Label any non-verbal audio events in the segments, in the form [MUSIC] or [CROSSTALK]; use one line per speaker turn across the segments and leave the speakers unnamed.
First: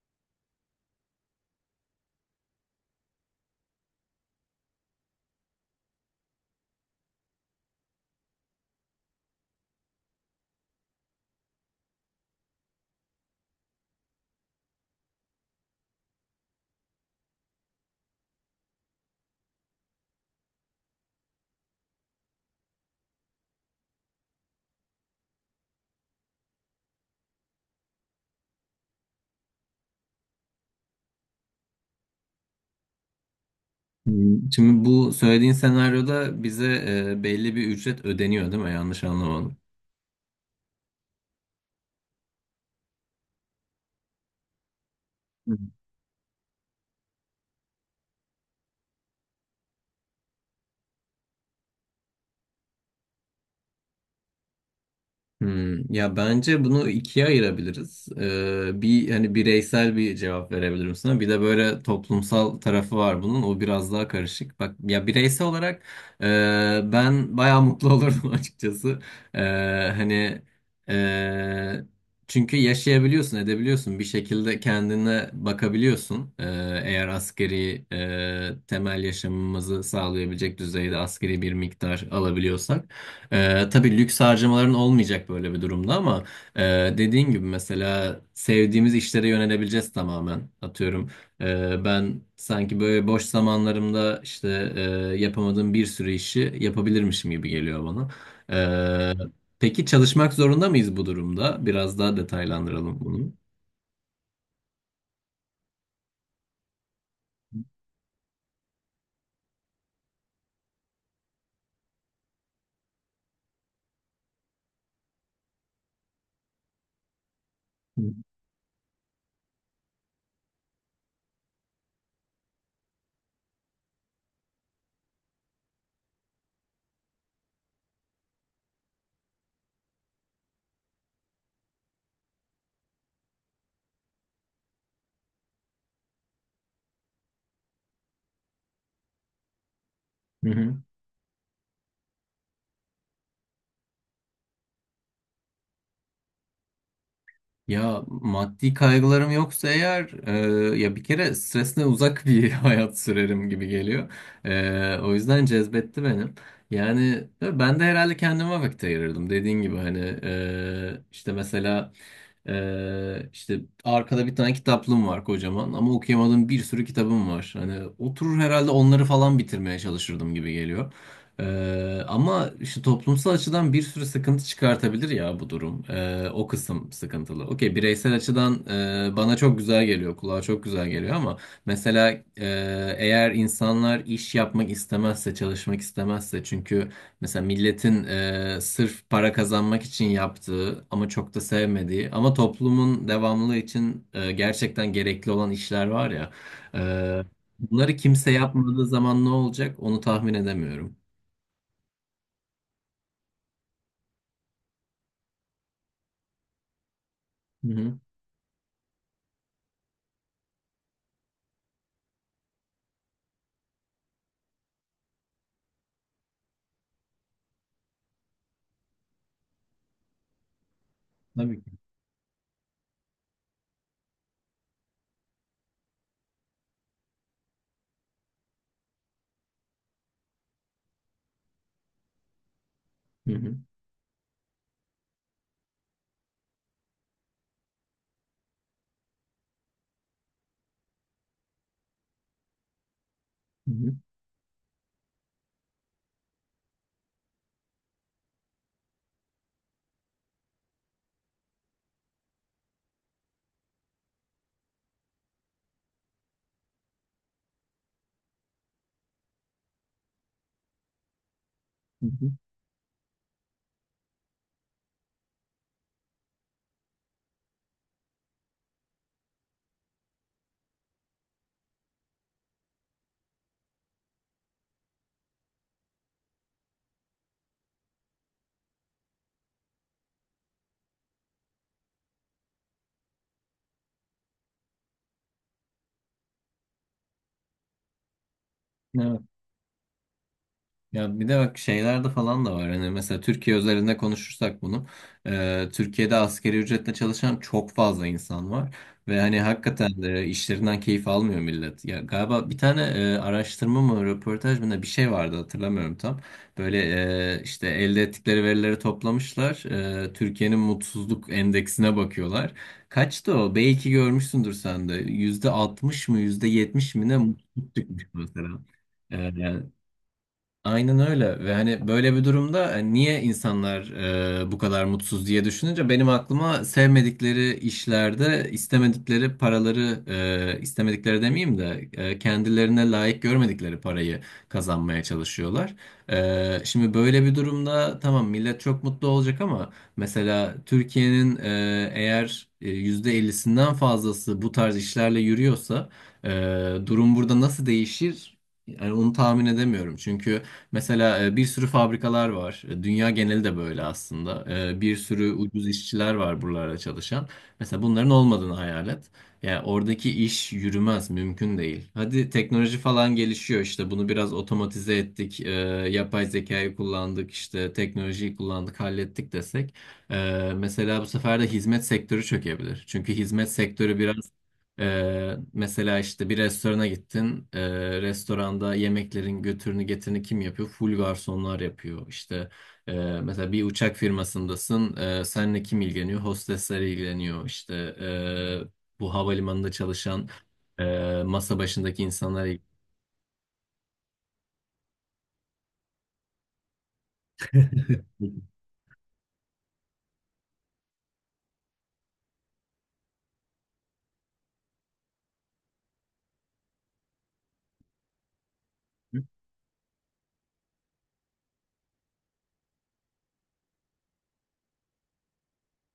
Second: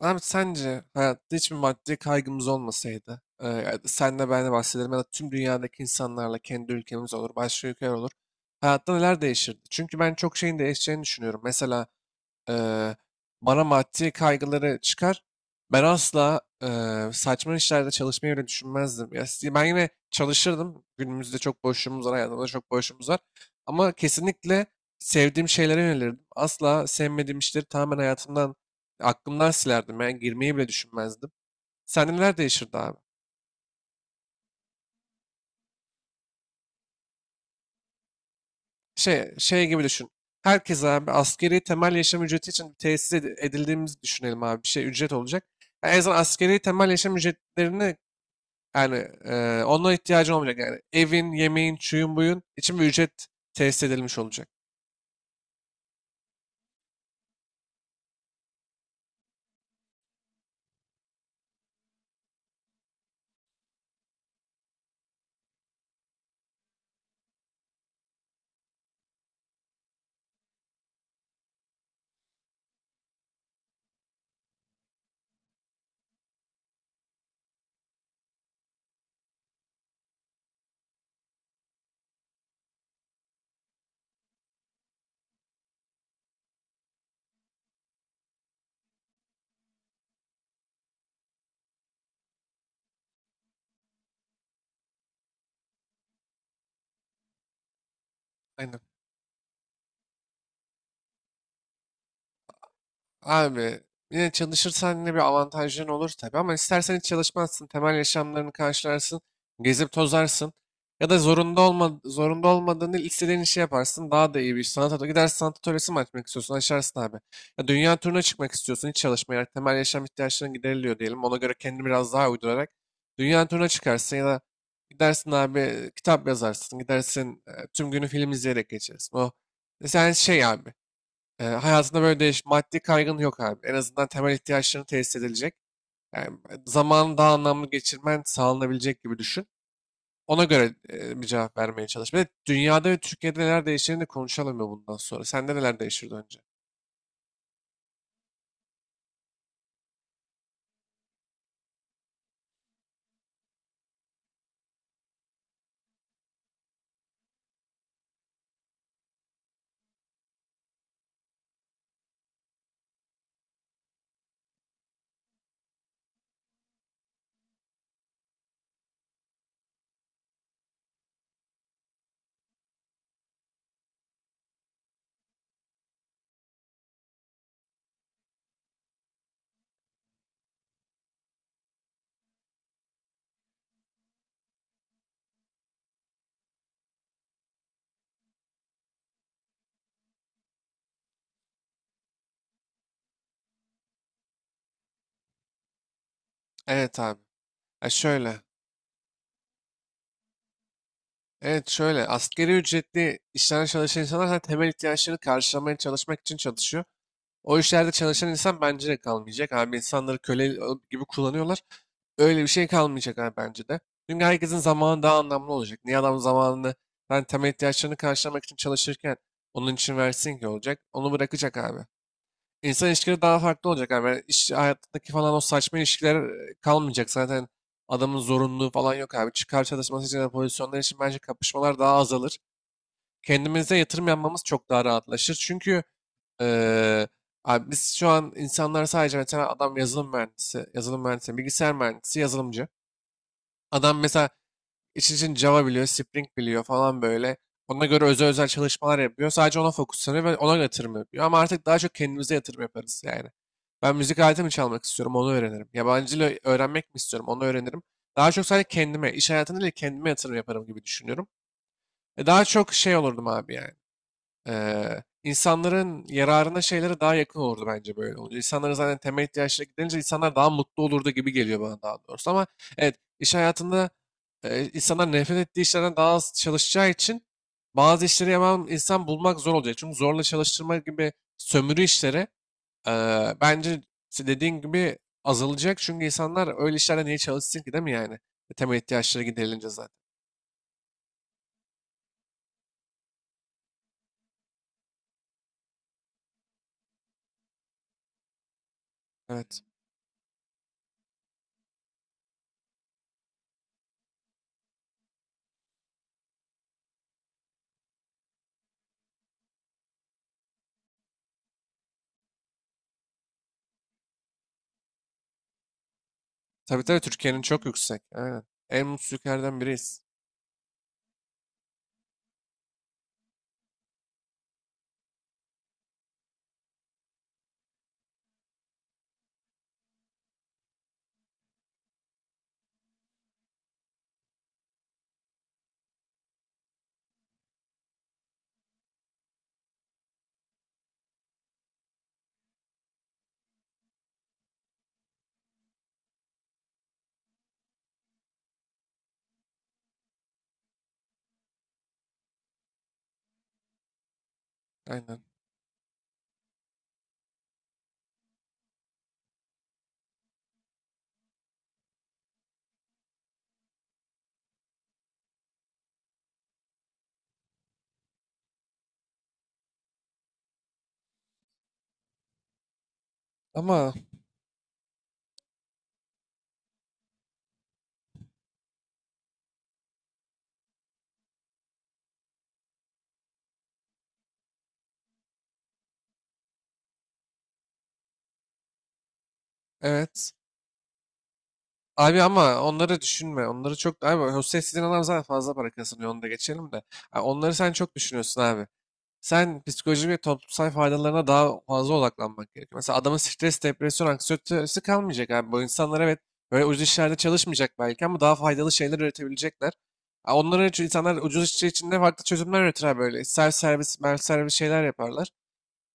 Abi sence hayatta hiçbir maddi kaygımız olmasaydı, yani senle ben de bahsederim ya da tüm dünyadaki insanlarla kendi ülkemiz olur, başka ülkeler olur. Hayatta neler değişirdi? Çünkü ben çok şeyin değişeceğini düşünüyorum. Mesela eee, bana maddi kaygıları çıkar. Ben asla saçma işlerde çalışmayı bile düşünmezdim. Ya, ben yine çalışırdım. Günümüzde çok boşluğumuz var, hayatımızda çok boşluğumuz var. Ama kesinlikle sevdiğim şeylere yönelirdim. Asla sevmediğim işleri tamamen hayatımdan, aklımdan silerdim. Yani girmeyi bile düşünmezdim. Sende neler değişirdi abi?
Hmm, şimdi bu söylediğin senaryoda bize belli bir ücret ödeniyor, değil mi? Yanlış
Şey,
anlamadım.
şey gibi düşün. Herkes abi askeri temel yaşam ücreti için edildiğimizi düşünelim abi. Bir şey ücret olacak. Yani en azından askeri temel yaşam ücretlerini. Yani onlara ihtiyacın olmayacak. Yani evin, yemeğin, çuyun, buyun için bir ücret tesis edilmiş olacak.
Hmm, ya bence bunu ikiye ayırabiliriz. Bir hani bireysel bir cevap verebilirim sana. Bir de böyle toplumsal tarafı var bunun. O biraz daha karışık. Bak ya, bireysel olarak e, ben bayağı mutlu olurdum [LAUGHS] açıkçası. Ee, hani e, Çünkü yaşayabiliyorsun, edebiliyorsun. Bir şekilde kendine bakabiliyorsun. Eğer askeri temel yaşamımızı sağlayabilecek düzeyde askeri bir miktar alabiliyorsak. Tabii lüks harcamaların olmayacak böyle bir durumda ama e, dediğin gibi mesela sevdiğimiz işlere yönelebileceğiz tamamen. Atıyorum ben sanki böyle boş zamanlarımda işte yapamadığım bir sürü işi yapabilirmişim gibi geliyor bana.
Aynen.
E, peki çalışmak zorunda mıyız bu durumda? Biraz daha detaylandıralım bunu.
Abi yine çalışırsan yine bir avantajın olur tabii ama istersen hiç çalışmazsın. Temel yaşamlarını karşılarsın. Gezip tozarsın. Ya da zorunda olmadığını istediğin işi yaparsın. Daha da iyi bir iş. Sanat atölye. Gidersin, sanat atölyesi mi açmak istiyorsun? Açarsın abi. Ya dünya turuna çıkmak istiyorsun. Hiç çalışmayarak temel yaşam ihtiyaçların gideriliyor diyelim. Ona göre kendini biraz daha uydurarak dünya turuna çıkarsın ya da gidersin abi, kitap yazarsın. Gidersin, tüm günü film izleyerek geçersin. O e, sen şey abi. Hayatında maddi kaygın yok abi. En azından temel ihtiyaçlarını tesis edilecek. Yani zamanı daha anlamlı geçirmen sağlanabilecek gibi düşün. Ona
Hı
göre
hı.
bir cevap vermeye çalış. Bir de dünyada ve Türkiye'de neler değiştiğini de konuşalım ya bundan sonra. Sende neler değişirdi önce?
Ya maddi kaygılarım yoksa eğer, ya bir kere stresle uzak bir [LAUGHS] hayat sürerim gibi geliyor. O yüzden cezbetti benim. Yani ben de herhalde kendime vakit ayırırdım dediğin gibi, hani işte mesela işte arkada bir tane kitaplığım var kocaman ama okuyamadığım bir sürü kitabım var. Hani oturur herhalde onları falan bitirmeye çalışırdım gibi geliyor. Ama işte toplumsal açıdan bir sürü sıkıntı çıkartabilir ya bu durum. O kısım sıkıntılı. Okey, bireysel açıdan bana çok güzel geliyor, kulağa çok güzel geliyor, ama mesela, e, eğer insanlar iş yapmak istemezse, çalışmak istemezse, çünkü mesela milletin, sırf para kazanmak için yaptığı ama çok da sevmediği ama toplumun devamlılığı için gerçekten gerekli olan işler var ya.
Evet abi.
e,
Ya
Bunları kimse
şöyle.
yapmadığı zaman ne olacak onu tahmin edemiyorum.
Evet şöyle. Asgari ücretli işlerde çalışan insanlar zaten temel ihtiyaçlarını karşılamaya çalışmak için çalışıyor. O
Hı
işlerde
hı.
çalışan insan bence de kalmayacak abi. İnsanları köle gibi kullanıyorlar. Öyle bir şey kalmayacak abi bence de. Çünkü herkesin zamanı daha anlamlı olacak. Niye adam zamanını ben temel ihtiyaçlarını karşılamak için çalışırken onun için versin ki olacak. Onu bırakacak
Tabii ki.
abi. İnsan ilişkileri daha farklı olacak abi. Yani İş hayatındaki falan o saçma ilişkiler kalmayacak. Zaten adamın zorunluluğu falan yok abi. Çıkar çalışması için de pozisyonlar için bence kapışmalar daha azalır.
Hı hı.
Kendimize yatırım yapmamız çok daha rahatlaşır. Çünkü Eee, abi biz şu an insanlar sadece mesela adam yazılım mühendisi, bilgisayar mühendisi, yazılımcı.
Hı hı.
Adam mesela için için Java biliyor, Spring biliyor falan böyle. Ona göre özel özel çalışmalar yapıyor. Sadece ona fokuslanıyor ve ona yatırım yapıyor. Ama artık daha çok kendimize yatırım yaparız yani. Ben müzik aleti mi çalmak istiyorum, onu öğrenirim. Yabancı dil öğrenmek mi istiyorum, onu öğrenirim. Daha çok sadece kendime, iş hayatında değil kendime yatırım yaparım gibi düşünüyorum.
Hı
E
hı.
daha çok şey olurdum abi yani, insanların yararına şeylere daha yakın olurdu bence böyle olunca. İnsanların zaten temel ihtiyaçları gidince insanlar daha mutlu olurdu gibi geliyor bana daha doğrusu. Ama evet iş hayatında insanlar nefret ettiği işlerden daha az çalışacağı için bazı işleri yapan insan bulmak zor olacak. Çünkü zorla çalıştırma gibi sömürü işleri bence dediğin gibi azalacak. Çünkü insanlar öyle işlerden niye çalışsın ki değil mi yani? Temel
Evet.
ihtiyaçları giderilince zaten.
Ya bir de bak şeylerde falan da var. Hani mesela Türkiye özelinde konuşursak bunu, Türkiye'de asgari ücretle çalışan çok fazla insan var. Ve hani
Evet.
hakikaten de işlerinden keyif almıyor millet. Ya galiba bir tane araştırma mı, röportaj mı ne bir şey vardı, hatırlamıyorum tam. Böyle işte elde ettikleri verileri toplamışlar. E, Türkiye'nin mutsuzluk endeksine bakıyorlar. Kaçtı o? Belki görmüşsündür sen de. Yüzde altmış mı, yüzde
Tabii
yetmiş
tabii,
mi ne
Türkiye'nin çok
mutsuzluk
yüksek.
çıkmış
Aynen.
mesela.
En mutsuz
Ee,
ülkelerden
Yani
biriyiz.
Aynen öyle. Ve hani böyle bir durumda hani niye insanlar bu kadar mutsuz diye düşününce benim aklıma sevmedikleri işlerde istemedikleri paraları, istemedikleri demeyeyim de kendilerine layık görmedikleri parayı kazanmaya çalışıyorlar. E, şimdi böyle bir durumda tamam millet çok mutlu olacak ama mesela Türkiye'nin, %50'sinden fazlası bu tarz işlerle yürüyorsa, e, durum burada nasıl değişir? Yani onu tahmin edemiyorum çünkü. Mesela bir sürü fabrikalar var. E, dünya geneli de böyle aslında. E, bir
Aynen.
sürü ucuz işçiler var buralarda çalışan. Mesela bunların olmadığını hayal et. Yani oradaki iş yürümez, mümkün değil. Hadi teknoloji falan gelişiyor, işte bunu biraz otomatize ettik, yapay zekayı kullandık, işte teknolojiyi kullandık, hallettik desek. E, mesela bu sefer de hizmet sektörü çökebilir. Çünkü hizmet
Ama
sektörü biraz mesela işte bir restorana gittin. Restoranda yemeklerin götürünü getirini kim yapıyor? Full garsonlar yapıyor. İşte e, mesela bir uçak firmasındasın. Seninle kim ilgileniyor? Hostesler ilgileniyor. İşte bu havalimanında çalışan
evet.
masa başındaki
Abi
insanlar
ama onları düşünme. Onları çok... Abi Hüseyin sizin adam zaten fazla para kazanıyor. Onu da geçelim de. Ha, onları sen çok düşünüyorsun
ilgileniyor.
abi. Sen psikolojik ve toplumsal faydalarına daha fazla odaklanmak gerekiyor. Mesela adamın stres, depresyon, anksiyetesi kalmayacak abi. Bu insanlar evet böyle ucuz işlerde çalışmayacak belki ama daha faydalı şeyler
Hı
üretebilecekler. Ha, onlara çünkü insanlar ucuz işçi içinde farklı çözümler üretir abi böyle. Self servis şeyler yaparlar.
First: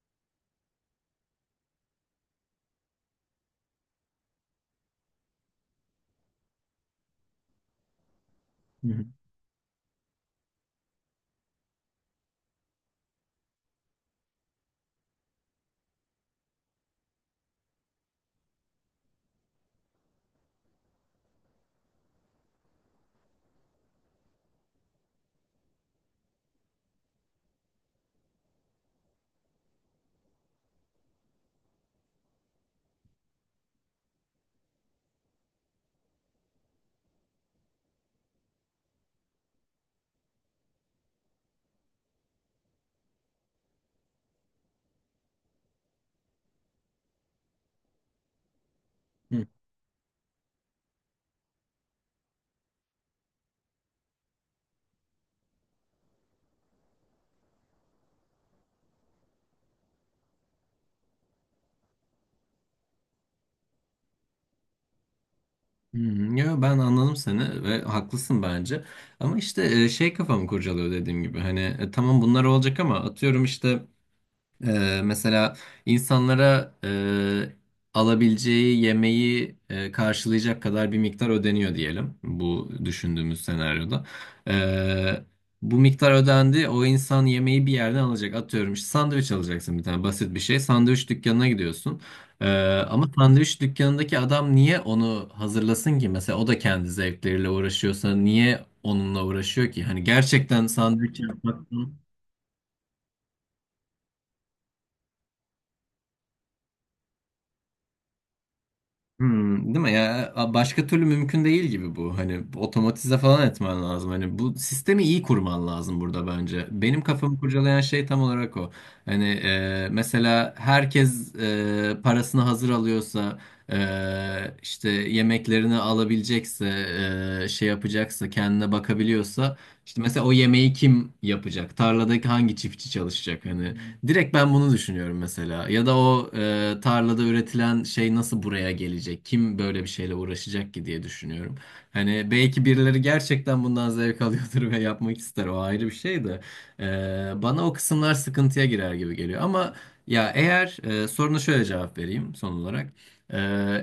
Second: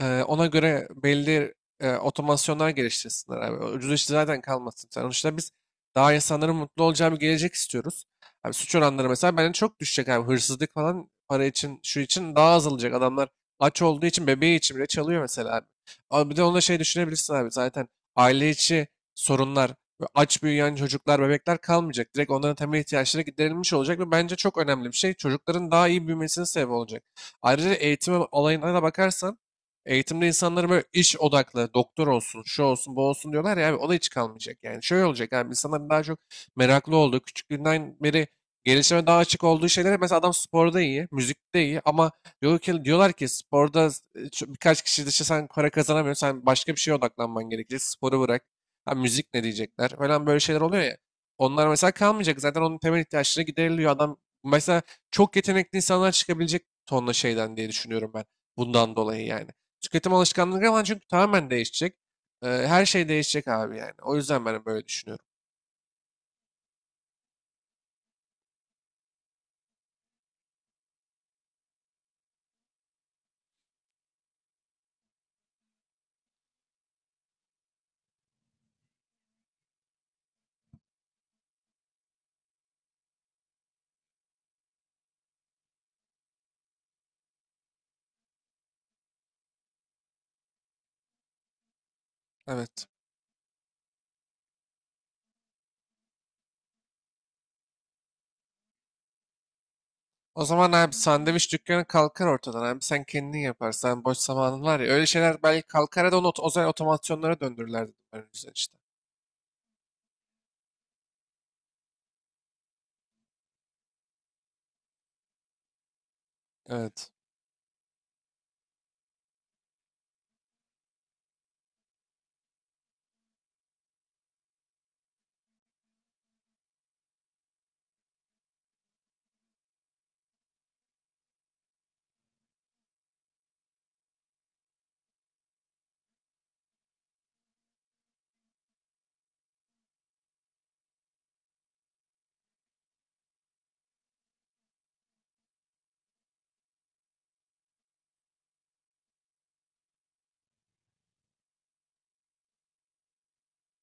Ona göre belli otomasyonlar geliştirsinler abi. O ucuz iş zaten kalmasın. Sonuçta biz daha insanların mutlu olacağı bir gelecek istiyoruz. Abi suç
hı.
oranları mesela bence çok düşecek abi. Hırsızlık falan para için, şu için daha azalacak. Adamlar aç olduğu için bebeği için bile çalıyor mesela abi. Ama bir de onda şey düşünebilirsin abi zaten aile içi sorunlar, ve aç büyüyen çocuklar, bebekler kalmayacak. Direkt onların temel ihtiyaçları giderilmiş olacak ve bence çok önemli bir şey. Çocukların daha iyi büyümesine sebep olacak. Ayrıca eğitim olayına da bakarsan, eğitimde insanlara böyle iş odaklı, doktor olsun, şu olsun, bu olsun diyorlar ya abi o da hiç kalmayacak. Yani şöyle olacak abi, insanların daha çok meraklı olduğu, küçüklüğünden beri gelişime daha açık olduğu şeylere, mesela adam sporda iyi, müzikte iyi ama diyorlar ki sporda birkaç kişi dışı sen para kazanamıyorsun, sen başka bir şeye odaklanman gerekecek, sporu bırak. Ha, müzik
Hı
ne
hı.
diyecekler falan böyle şeyler oluyor ya. Onlar mesela kalmayacak zaten onun temel ihtiyaçları gideriliyor adam. Mesela çok yetenekli insanlar çıkabilecek tonla şeyden diye düşünüyorum ben bundan dolayı yani. Tüketim alışkanlıkları falan çünkü tamamen değişecek. Her şey değişecek abi yani. O yüzden ben böyle düşünüyorum.
Yo, ben anladım seni ve haklısın bence. Ama işte şey kafamı kurcalıyor dediğim gibi. Hani tamam bunlar olacak ama atıyorum işte, mesela insanlara alabileceği yemeği karşılayacak kadar bir miktar ödeniyor diyelim bu düşündüğümüz senaryoda. Ee, Bu miktar ödendi, o insan yemeği bir yerden alacak, atıyorum işte sandviç alacaksın, bir tane basit bir şey, sandviç dükkanına gidiyorsun. Ee,
Evet.
Ama sandviç dükkanındaki adam niye onu hazırlasın ki, mesela o da kendi zevkleriyle uğraşıyorsa niye onunla uğraşıyor ki? Hani
O
gerçekten
zaman abi
sandviç
sandviç
yapmak...
dükkanı kalkar ortadan abi. Sen kendin yaparsan boş zamanın var ya. Öyle şeyler belki kalkar ya da o zaman otomasyonlara döndürürler dedim ben o yüzden işte.
Hmm, değil mi ya? Başka türlü mümkün değil gibi bu. Hani otomatize falan etmen lazım. Hani bu sistemi iyi kurman lazım burada, bence. Benim
Evet.
kafamı kurcalayan şey tam olarak o. Hani mesela herkes parasını hazır alıyorsa, e, işte yemeklerini alabilecekse, şey yapacaksa, kendine bakabiliyorsa, işte mesela o yemeği kim yapacak? Tarladaki hangi çiftçi çalışacak? Hani direkt ben bunu düşünüyorum mesela. Ya da o tarlada üretilen şey nasıl buraya gelecek? Kim böyle bir şeyle uğraşacak ki diye düşünüyorum. Hani belki birileri gerçekten bundan zevk alıyordur [LAUGHS] ve yapmak ister. O ayrı bir şey de. E, bana o kısımlar sıkıntıya girer gibi geliyor. Ama ya eğer, soruna şöyle cevap vereyim son olarak. E,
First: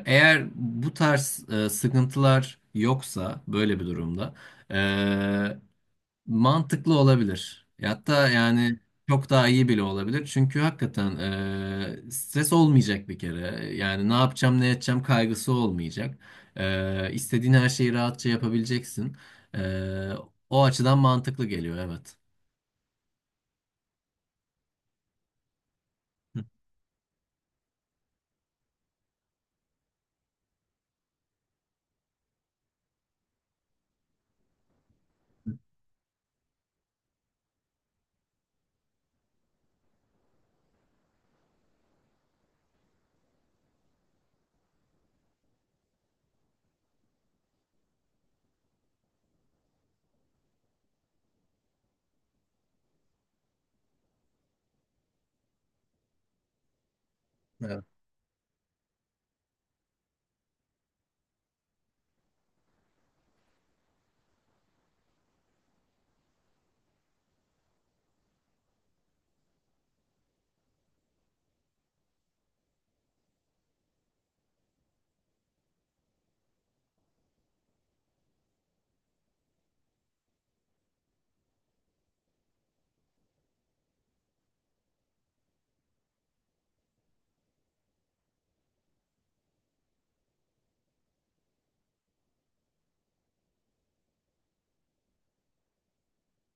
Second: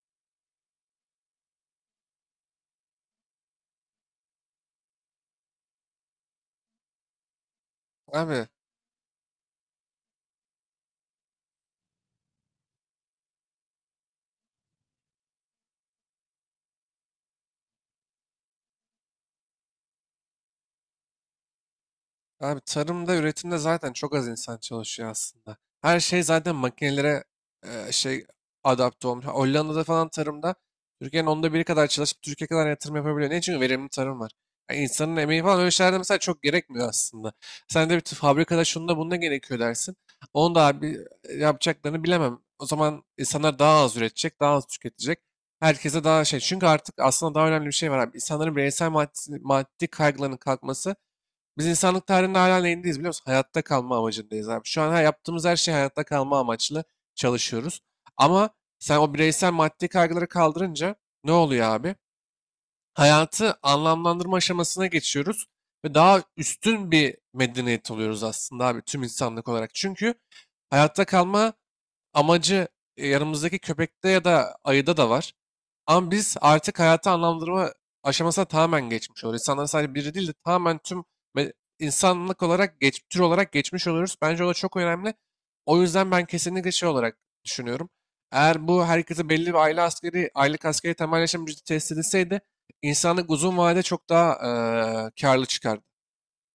Eğer bu tarz sıkıntılar yoksa böyle bir durumda, e, mantıklı olabilir. E, hatta
Abi
yani çok daha iyi bile olabilir. Çünkü hakikaten stres olmayacak bir kere. Yani ne yapacağım ne edeceğim kaygısı olmayacak. E, istediğin her şeyi rahatça yapabileceksin. E, o açıdan mantıklı geliyor, evet.
Abi tarımda, üretimde zaten çok az insan çalışıyor aslında. Her şey
Hı.
zaten makinelere e, şey adapte olmuş. Hollanda'da falan tarımda Türkiye'nin onda biri kadar çalışıp Türkiye kadar yatırım yapabiliyor. Niye? Çünkü verimli tarım var. Yani insanın emeği falan öyle şeylerde mesela çok gerekmiyor aslında. Sen de fabrikada şunda bunda gerekiyor dersin. Onu da abi yapacaklarını bilemem. O zaman insanlar daha az üretecek, daha az tüketecek. Herkese daha şey. Çünkü artık aslında daha önemli bir şey var abi. İnsanların bireysel maddi kaygılarının kalkması, biz insanlık tarihinde hala neyindeyiz biliyor musun? Hayatta kalma amacındayız abi. Şu an yaptığımız her şey hayatta kalma amaçlı çalışıyoruz.
Evet.
Ama sen o bireysel maddi kaygıları kaldırınca ne oluyor abi? Hayatı anlamlandırma aşamasına geçiyoruz ve daha üstün bir medeniyet oluyoruz aslında abi tüm insanlık olarak. Çünkü hayatta kalma amacı yanımızdaki köpekte ya da ayıda da var. Ama biz artık hayatı anlamlandırma aşamasına tamamen geçmiş oluyoruz. İnsanların sadece biri değil de tamamen tüm me- insanlık olarak, tür olarak geçmiş oluyoruz. Bence o da çok önemli. O yüzden ben kesinlikle şey olarak düşünüyorum. Eğer bu herkese belli bir aile askeri, aylık askeri temelleşen ücreti test edilseydi insanlık uzun vadede çok daha karlı çıkardı.